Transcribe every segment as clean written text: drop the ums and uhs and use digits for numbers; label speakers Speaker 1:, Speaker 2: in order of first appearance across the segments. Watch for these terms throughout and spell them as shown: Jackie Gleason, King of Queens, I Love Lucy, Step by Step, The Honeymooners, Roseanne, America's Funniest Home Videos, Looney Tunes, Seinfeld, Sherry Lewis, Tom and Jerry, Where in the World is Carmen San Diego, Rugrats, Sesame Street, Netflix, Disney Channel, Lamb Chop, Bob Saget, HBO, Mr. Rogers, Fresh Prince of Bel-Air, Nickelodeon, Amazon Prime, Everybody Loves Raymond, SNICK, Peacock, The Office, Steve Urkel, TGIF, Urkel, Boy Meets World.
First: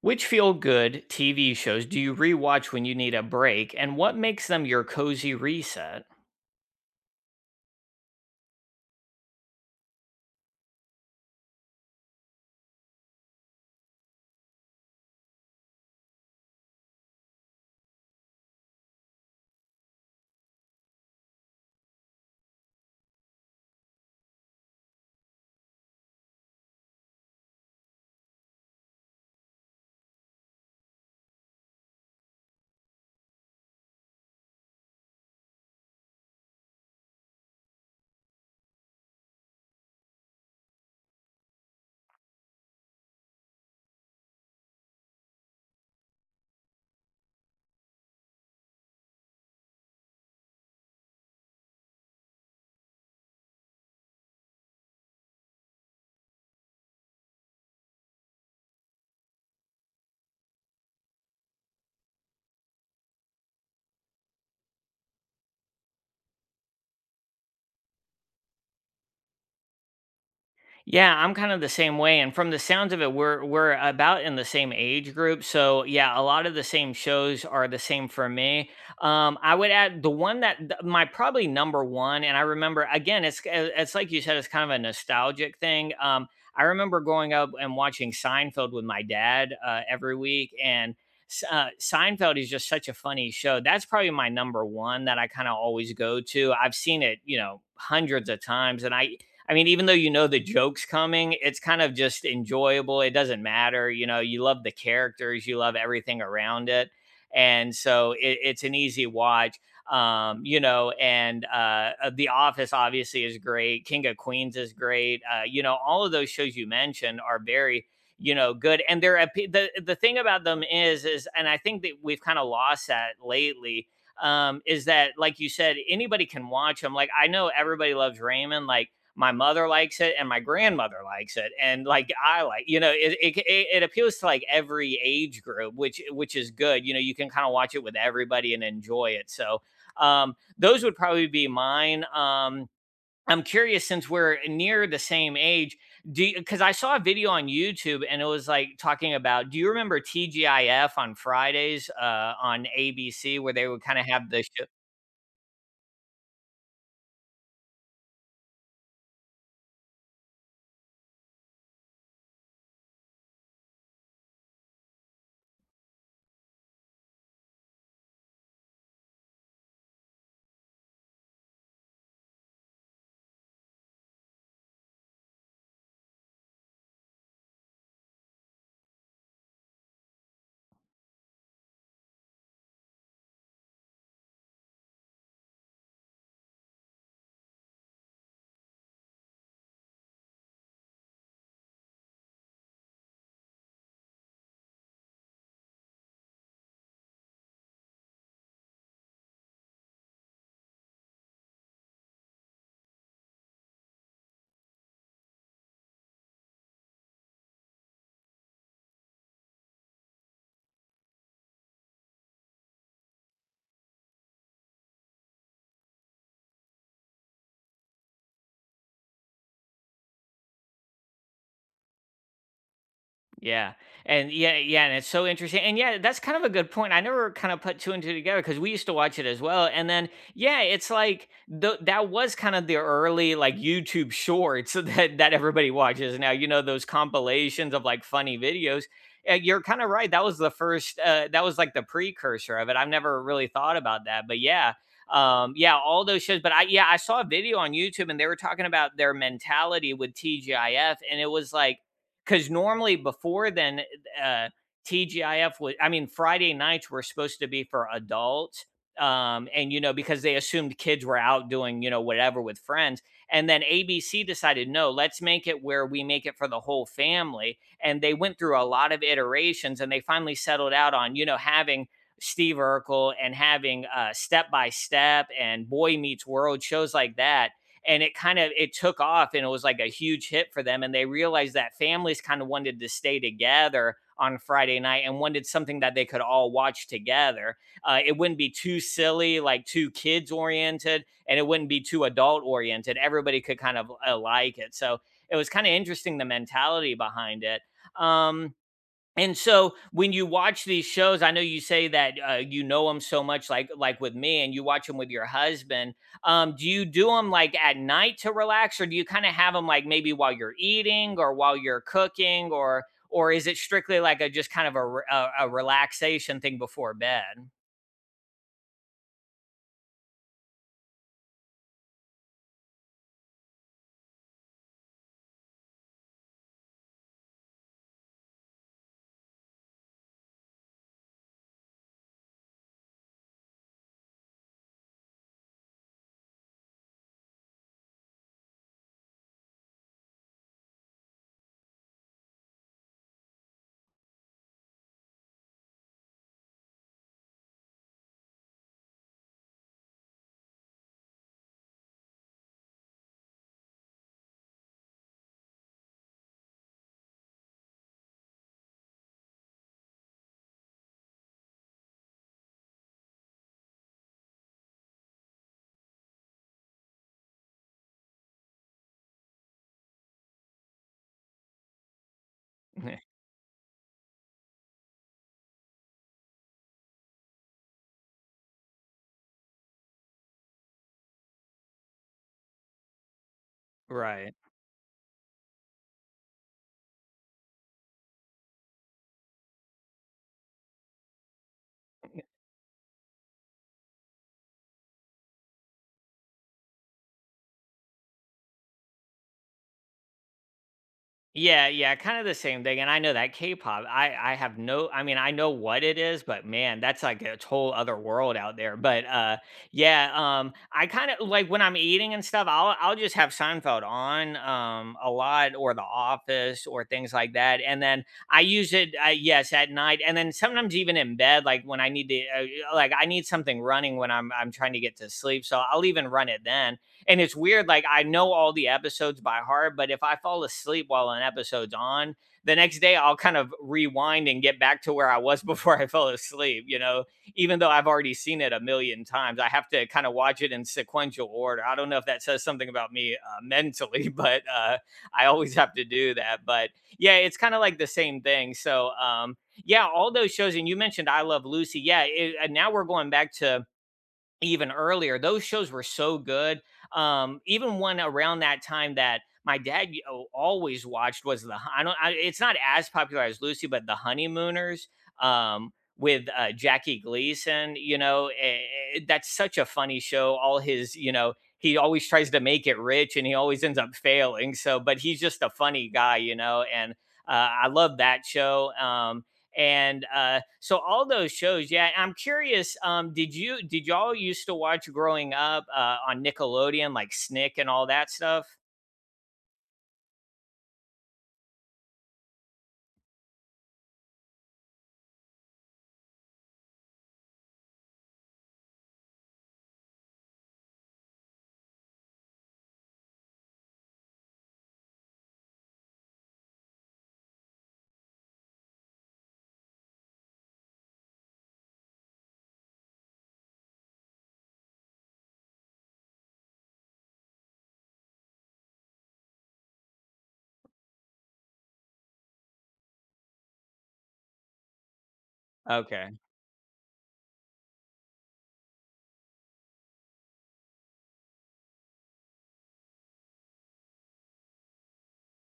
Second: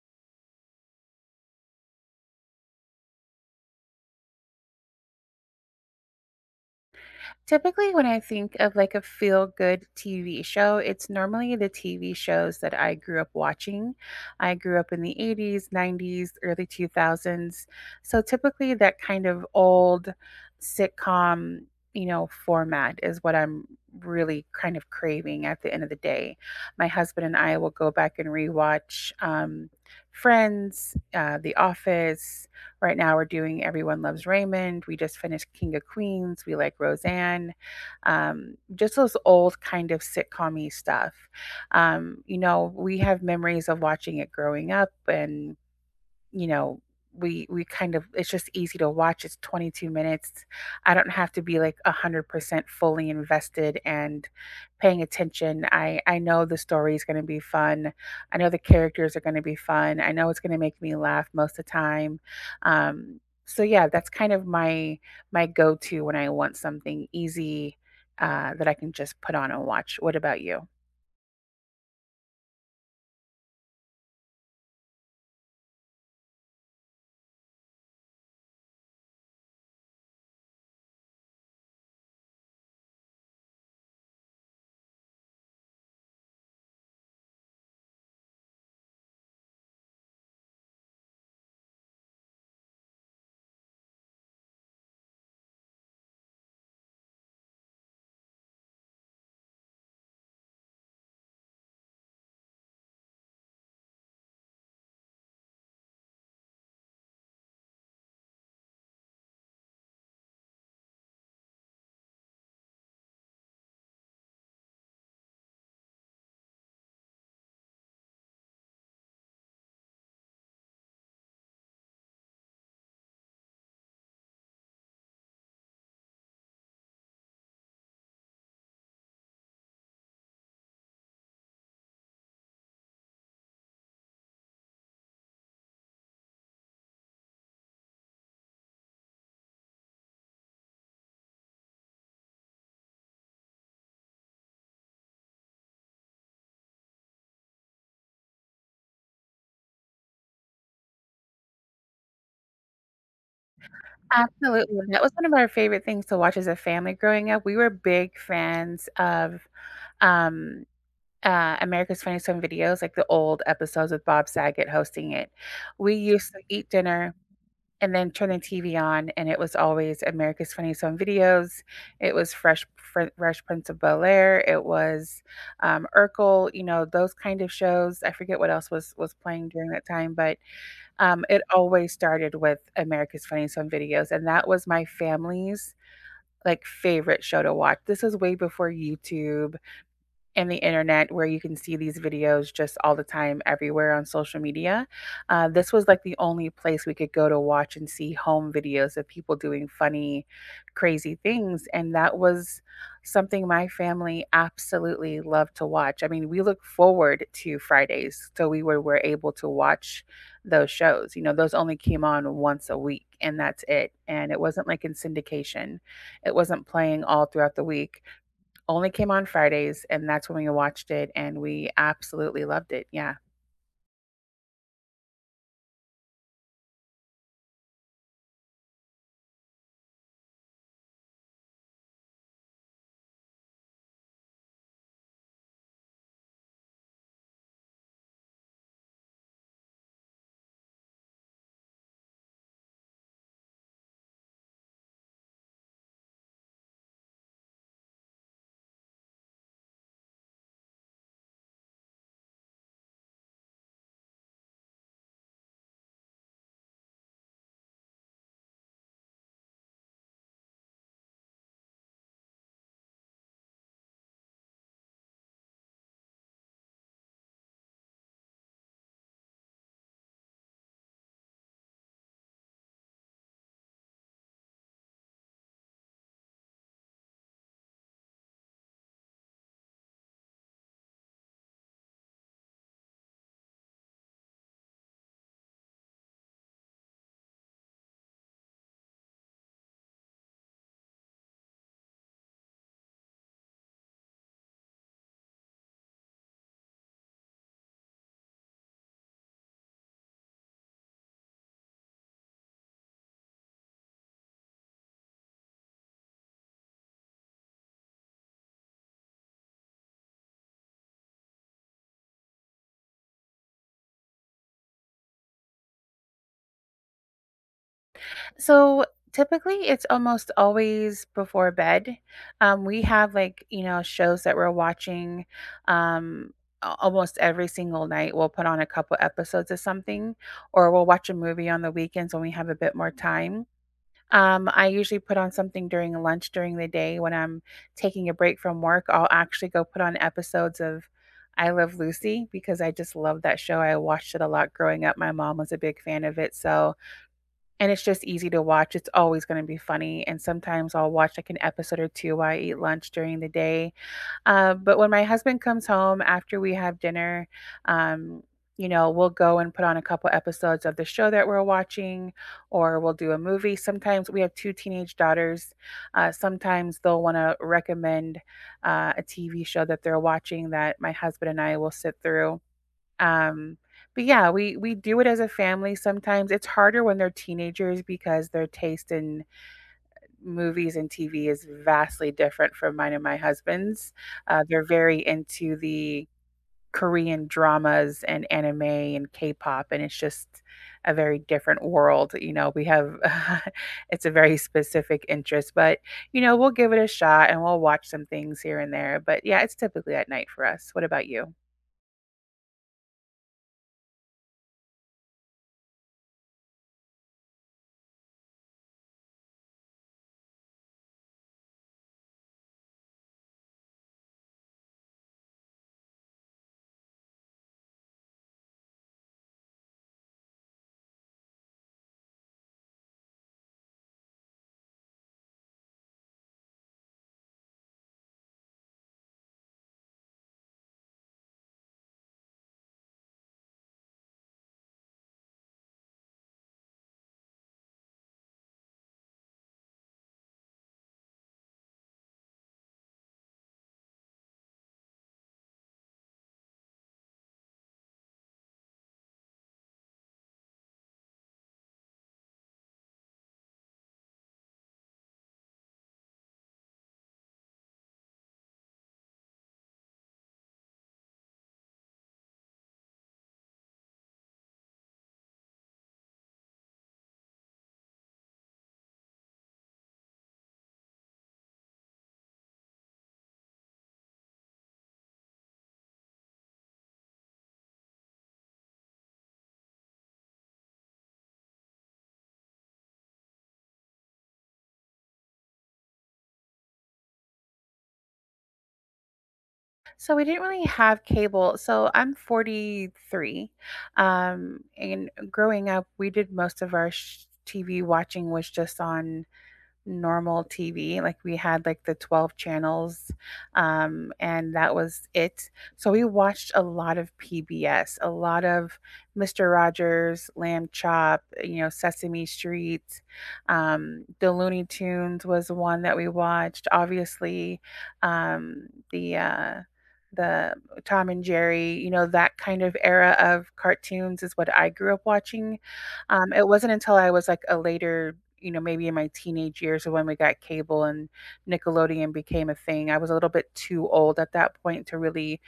Speaker 1: Which feel good TV shows do you rewatch when you need a break, and what makes them your cozy reset?
Speaker 2: Typically, when I think of like a feel good TV show, it's normally the TV shows that I grew up watching. I grew up in the 80s, 90s, early 2000s. So typically, that kind of old sitcom, format is what I'm really kind of craving at the end of the day. My husband and I will go back and rewatch Friends, The Office. Right now, we're doing Everyone Loves Raymond. We just finished King of Queens. We like Roseanne. Just those old kind of sitcom stuff. We have memories of watching it growing up, and you know, we kind of it's just easy to watch. It's 22 minutes. I don't have to be like 100% fully invested and paying attention. I know the story is going to be fun. I know the characters are going to be fun. I know it's going to make me laugh most of the time. Um so yeah, that's kind of my go-to when I want something easy that I can just put on and watch. What about you?
Speaker 1: Yeah, I'm kind of the same way, and from the sounds of it, we're about in the same age group. So yeah, a lot of the same shows are the same for me. I would add the one that my probably number one, and I remember again, it's like you said, it's kind of a nostalgic thing. I remember growing up and watching Seinfeld with my dad every week, and Seinfeld is just such a funny show. That's probably my number one that I kind of always go to. I've seen it, you know, hundreds of times, and I mean, even though you know the joke's coming, it's kind of just enjoyable. It doesn't matter. You know, you love the characters, you love everything around it. And so it's an easy watch. You know, and The Office obviously is great. King of Queens is great. You know, all of those shows you mentioned are very, you know, good. And the thing about them is, and I think that we've kind of lost that lately. Is that like you said, anybody can watch them. Like I know everybody loves Raymond. Like my mother likes it and my grandmother likes it and like I like you know it, it appeals to like every age group which is good you know you can kind of watch it with everybody and enjoy it so those would probably be mine. I'm curious since we're near the same age do because I saw a video on YouTube and it was like talking about do you remember TGIF on Fridays on ABC where they would kind of have the show.
Speaker 2: Absolutely, that was one of our favorite things to watch as a family growing up. We were big fans of, um, America's Funniest Home Videos, like the old episodes with Bob Saget hosting it. We used to eat dinner and then turn the TV on, and it was always America's Funniest Home Videos. It was Fresh Prince of Bel-Air, it was, Urkel, you know, those kind of shows. I forget what else was playing during that time, but it always started with America's Funniest Home Videos, and that was my family's, like, favorite show to watch. This was way before YouTube, and the internet where you can see these videos just all the time everywhere on social media. This was like the only place we could go to watch and see home videos of people doing funny, crazy things. And that was something my family absolutely loved to watch. I mean, we look forward to Fridays. So were able to watch those shows. You know, those only came on once a week and that's it. And it wasn't like in syndication, it wasn't playing all throughout the week, only came on Fridays, and that's when we watched it, and we absolutely loved it. Yeah.
Speaker 1: Yeah. And yeah, yeah, and it's so interesting. And yeah, that's kind of a good point. I never kind of put two and two together because we used to watch it as well. And then yeah, it's like that was kind of the early like YouTube shorts that everybody watches now. You know those compilations of like funny videos. You're kind of right. That was the first. That was like the precursor of it. I've never really thought about that, but yeah. Yeah, all those shows, but yeah, I saw a video on YouTube and they were talking about their mentality with TGIF, and it was like, because normally before then, uh, TGIF was, I mean, Friday nights were supposed to be for adults. And, you know, because they assumed kids were out doing, you know, whatever with friends. And then ABC decided, no, let's make it where we make it for the whole family. And they went through a lot of iterations and they finally settled out on, you know, having Steve Urkel and having Step by Step and Boy Meets World, shows like that, and it kind of it took off and it was like a huge hit for them and they realized that families kind of wanted to stay together on Friday night and wanted something that they could all watch together. It wouldn't be too silly, like too kids oriented, and it wouldn't be too adult oriented. Everybody could kind of like it. So it was kind of interesting the mentality behind it. Um, and so when you watch these shows, I know you say that you know them so much, like with me, and you watch them with your husband. Do you do them like at night to relax, or do you kind of have them like maybe while you're eating or while you're cooking, or is it strictly like a just kind of a re- a relaxation thing before bed?
Speaker 2: So typically, it's almost always before bed. We have like, you know, shows that we're watching, um, almost every single night. We'll put on a couple episodes of something, or we'll watch a movie on the weekends when we have a bit more time. I usually put on something during lunch during the day when I'm taking a break from work. I'll actually go put on episodes of I Love Lucy because I just love that show. I watched it a lot growing up. My mom was a big fan of it. So, and it's just easy to watch. It's always going to be funny. And sometimes I'll watch like an episode or two while I eat lunch during the day. But when my husband comes home after we have dinner, um, we'll go and put on a couple episodes of the show that we're watching, or we'll do a movie. Sometimes we have two teenage daughters. Sometimes they'll want to recommend a TV show that they're watching that my husband and I will sit through. Um, but yeah, we do it as a family. Sometimes it's harder when they're teenagers because their taste in movies and TV is vastly different from mine and my husband's.
Speaker 1: Right.
Speaker 2: They're very into the Korean dramas and anime and K-pop, and it's just a very different world. You know, we have it's a very specific interest, but you know, we'll give it a shot and we'll watch some things here and there. But yeah, it's typically at night for us. What about you?
Speaker 1: Yeah, yeah, kind of the same thing, and I know that K-pop, I have no I mean, I know what it is, but man, that's like a whole other world out there, but, yeah, I kinda like, when I'm eating and stuff, I'll just have Seinfeld on, a lot, or The Office or things like that, and then I use it, yes, at night, and then sometimes even in bed, like, when I need to, like, I need something running when I'm trying to get to sleep, so I'll even run it then, and it's weird like I know all the episodes by heart but if I fall asleep while an episode's on the next day I'll kind of rewind and get back to where I was before I fell asleep you know even though I've already seen it a million times I have to kind of watch it in sequential order I don't know if that says something about me mentally but I always have to do that but yeah it's kind of like the same thing so yeah all those shows. And you mentioned I Love Lucy. And now we're going back to even earlier. Those shows were so good. Even one around that time that my dad always watched was the I don't I, it's not as popular as Lucy, but the Honeymooners with Jackie Gleason. You know, that's such a funny show. All his you know he always tries to make it rich and he always ends up failing. So, but he's just a funny guy, you know, and. I love that show. And So all those shows. Yeah, I'm curious, did you did y'all used to watch growing up on Nickelodeon, like Snick and all that stuff?
Speaker 2: So we didn't really have cable. So I'm 43. And growing up, we did most of our TV watching was just on normal TV. Like we had like the 12 channels, and that was it. So we watched a lot of PBS, a lot of Mr. Rogers, Lamb Chop, you know, Sesame Street. The Looney Tunes was one that we watched. Obviously, um, the uh, the Tom and Jerry, you know, that kind of era of cartoons is what I grew up watching.
Speaker 1: Okay.
Speaker 2: It wasn't until I was like a later, you know, maybe in my teenage years of when we got cable and Nickelodeon became a thing, I was a little bit too old at that point to really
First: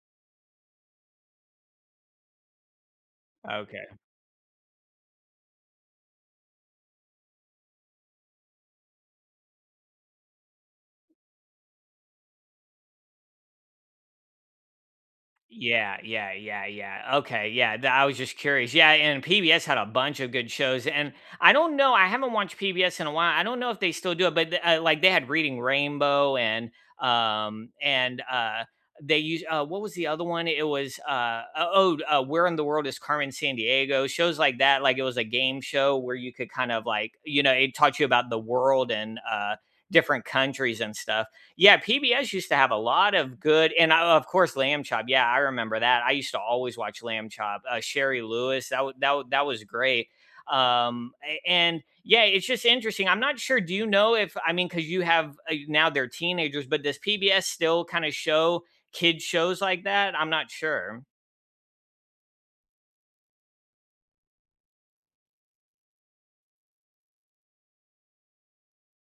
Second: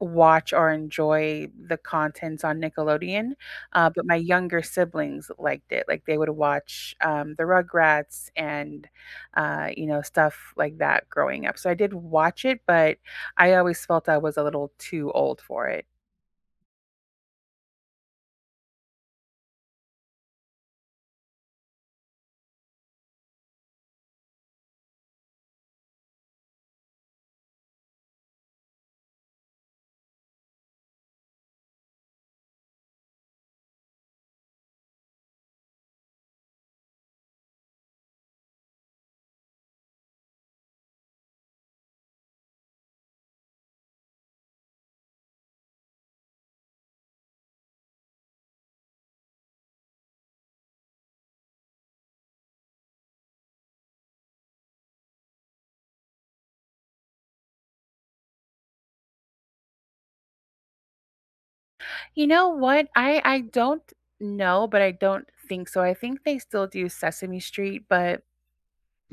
Speaker 2: watch or enjoy the contents on Nickelodeon.
Speaker 1: Okay.
Speaker 2: But my younger siblings liked it. Like they would watch the Rugrats and, you know, stuff like that growing up. So I did watch it, but I always felt I was a little too old for it.
Speaker 1: Yeah, yeah, yeah, yeah. Okay, yeah. I was just curious. Yeah, and PBS had a bunch of good shows, and I don't know. I haven't watched PBS in a while. I don't know if they still do it, but like they had Reading Rainbow and um and uh they use what was the other one? It was Where in the World is Carmen San Diego? Shows like that. Like it was a game show where you could kind of like you know it taught you about the world and different countries and stuff. Yeah, PBS used to have a lot of good, of course Lamb Chop. Yeah, I remember that. I used to always watch Lamb Chop. Sherry Lewis, that was great. And yeah, it's just interesting. I'm not sure. Do you know if I mean because you have now they're teenagers, but does PBS still kind of show kid shows like that? I'm not sure.
Speaker 2: You know what? I don't know, but I don't think so. I think they still do Sesame Street, but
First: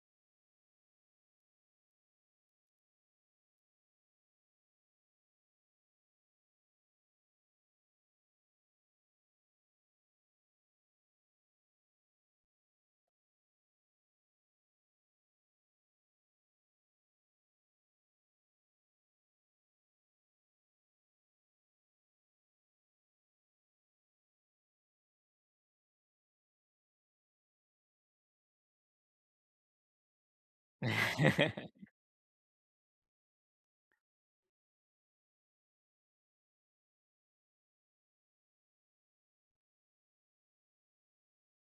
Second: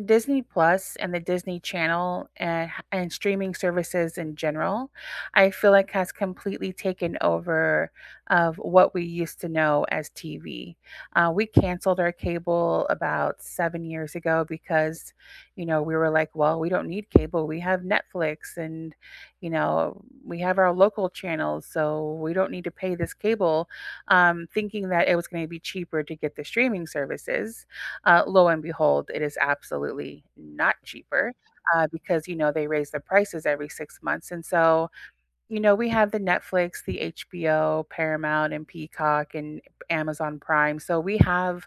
Speaker 2: Disney Plus and the Disney Channel and streaming services in general, I feel like has completely taken over of what we used to know as TV. We canceled our cable about 7 years ago because, you know, we were like, well, we don't need cable. We have Netflix and, you know, we have our local channels, so we don't need to pay this cable. Thinking that it was going to be cheaper to get the streaming services, lo and behold, it is absolutely not cheaper, because, you know, they raise the prices every 6 months, and so, you know, we have the Netflix, the HBO, Paramount, and Peacock, and Amazon Prime, so we have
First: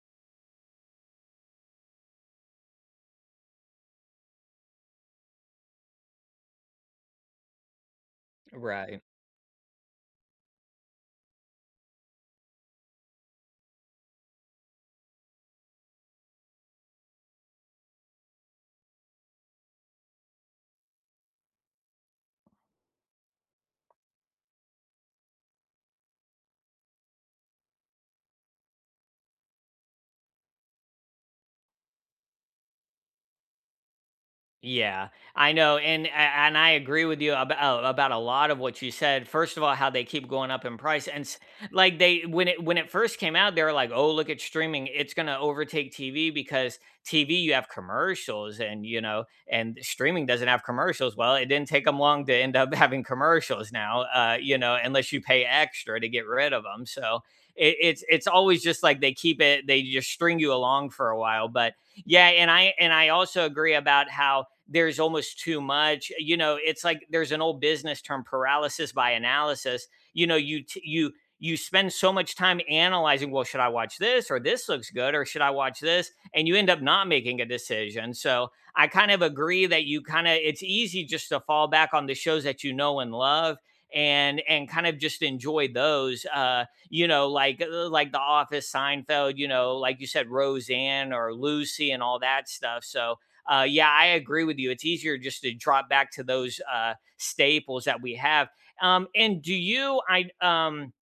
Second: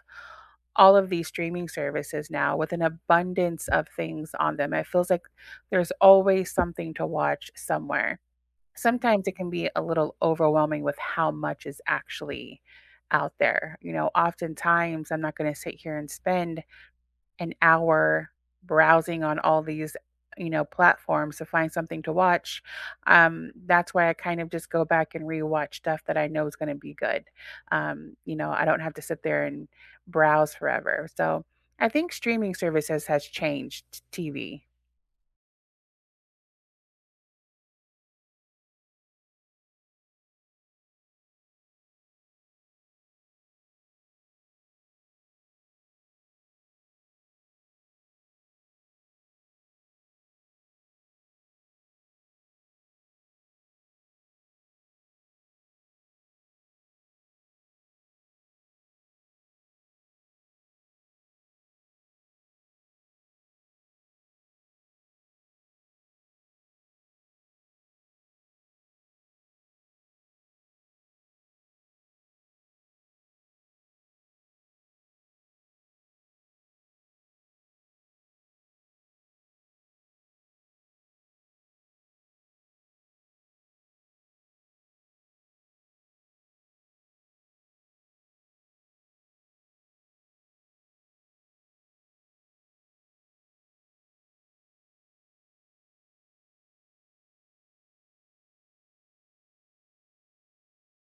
Speaker 2: all of these streaming services now with an abundance of things on them. It feels like there's always something to watch somewhere.
Speaker 1: Right.
Speaker 2: Sometimes it can be a little overwhelming with how much is actually out there. You know, oftentimes, I'm not gonna sit here and spend an hour browsing on all these, you know, platforms to find something to watch. That's why I kind of just go back and rewatch stuff that I know is going to be good. You know, I don't have to sit there and browse forever. So I think streaming services has changed TV.
Speaker 1: Yeah, I know, and I agree with you about a lot of what you said. First of all, how they keep going up in price, like they when it first came out, they were like, "Oh, look at streaming; it's going to overtake TV because TV you have commercials, and you know, and streaming doesn't have commercials." Well, it didn't take them long to end up having commercials now, you know, unless you pay extra to get rid of them. So it's always just like they keep it; they just string you along for a while, but yeah, and I also agree about how there's almost too much. You know, it's like there's an old business term, paralysis by analysis. You know, you t- you spend so much time analyzing, well, should I watch this or this looks good or should I watch this? And you end up not making a decision. So, I kind of agree that you kind of it's easy just to fall back on the shows that you know and love and kind of just enjoy those you know, like The Office, Seinfeld, you know, like you said, Roseanne or Lucy and all that stuff. So yeah, I agree with you. It's easier just to drop back to those staples that we have. And do you? I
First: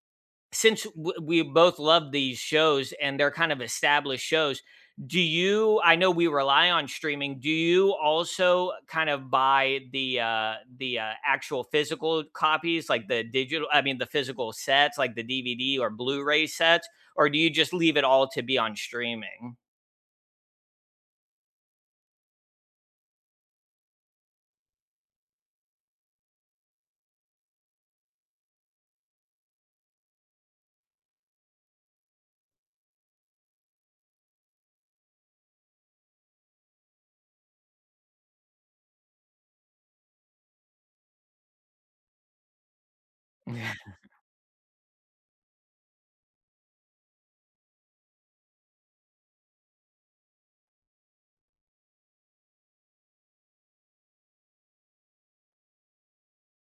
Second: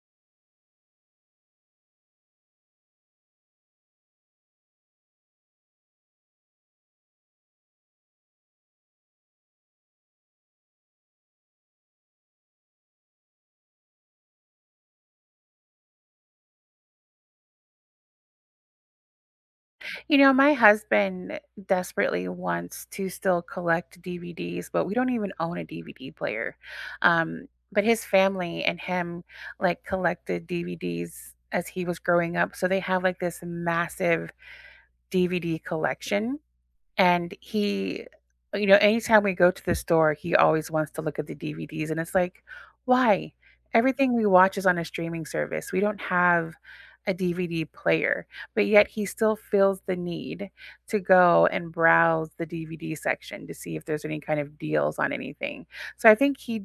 Speaker 1: Since we both love these shows and they're kind of established shows, do you, I know we rely on streaming, do you also kind of buy the actual physical copies, like the digital I mean the physical sets like the DVD or Blu-ray sets, or do you just leave it all to be on streaming?
Speaker 2: You know, my husband desperately wants to still collect DVDs, but we don't even own a DVD player. But his family and him like collected DVDs as he was growing up. So they have like this massive DVD collection. And he, anytime we go to the store, he always wants to look at the DVDs, and it's like, "Why? Everything we watch is on a streaming service. We don't have a DVD player." But yet he still feels the need to go and browse the DVD section to see if there's any kind of deals on anything. So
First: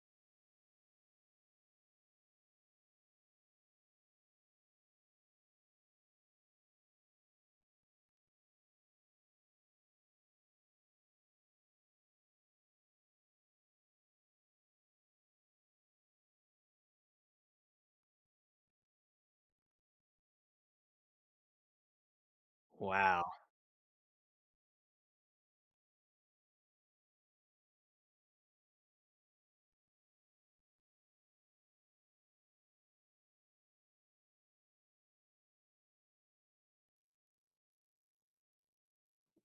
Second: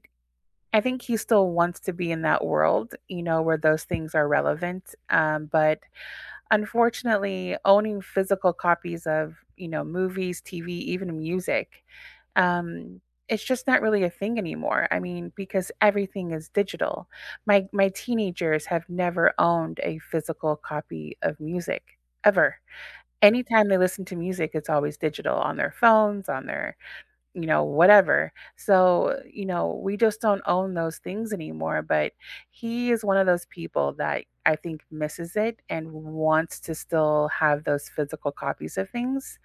Speaker 2: I think he still wants to be in that world, you know, where those things are relevant, but unfortunately, owning physical copies of, you know, movies, TV, even music, um, it's just not really a thing anymore. I mean, because everything is digital. My teenagers have never owned a physical copy of music ever.
Speaker 1: Wow.
Speaker 2: Anytime they listen to music, it's always digital on their phones, on their, you know, whatever. So, you know, we just don't own those things anymore. But he is one of those people that I think misses it and wants to still have those physical copies of things.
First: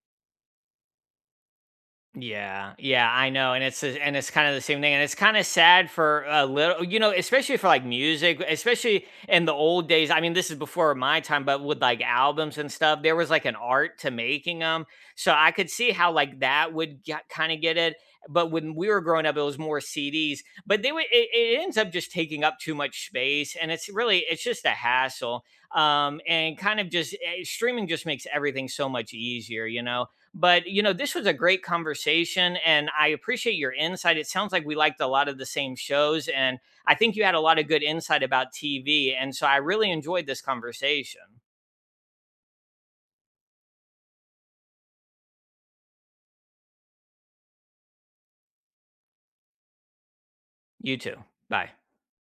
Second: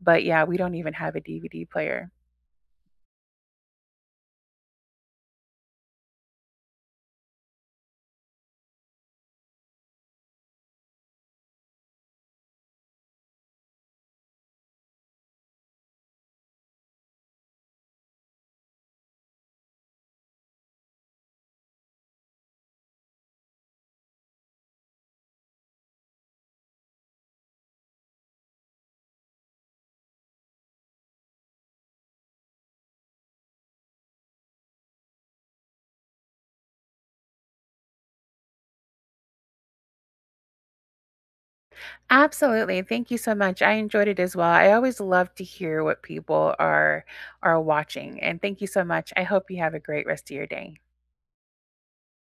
Speaker 2: But yeah, we don't even have a DVD player.
Speaker 1: Yeah, yeah, I know, and it's kind of the same thing, and it's kind of sad for a little, you know, especially for like music, especially in the old days. I mean, this is before my time, but with like albums and stuff, there was like an art to making them, so I could see how like that would kind of get it. But when we were growing up, it was more CDs, but they would it ends up just taking up too much space, and it's really it's just a hassle. And kind of just streaming just makes everything so much easier, you know. But, you know, this was a great conversation and I appreciate your insight. It sounds like we liked a lot of the same shows. And I think you had a lot of good insight about TV. And so I really enjoyed this conversation.
Speaker 2: Absolutely. Thank you so much. I enjoyed it as well. I always love to hear what people are watching. And thank you so much. I hope you have a great rest of your day.
Speaker 1: You too. Bye.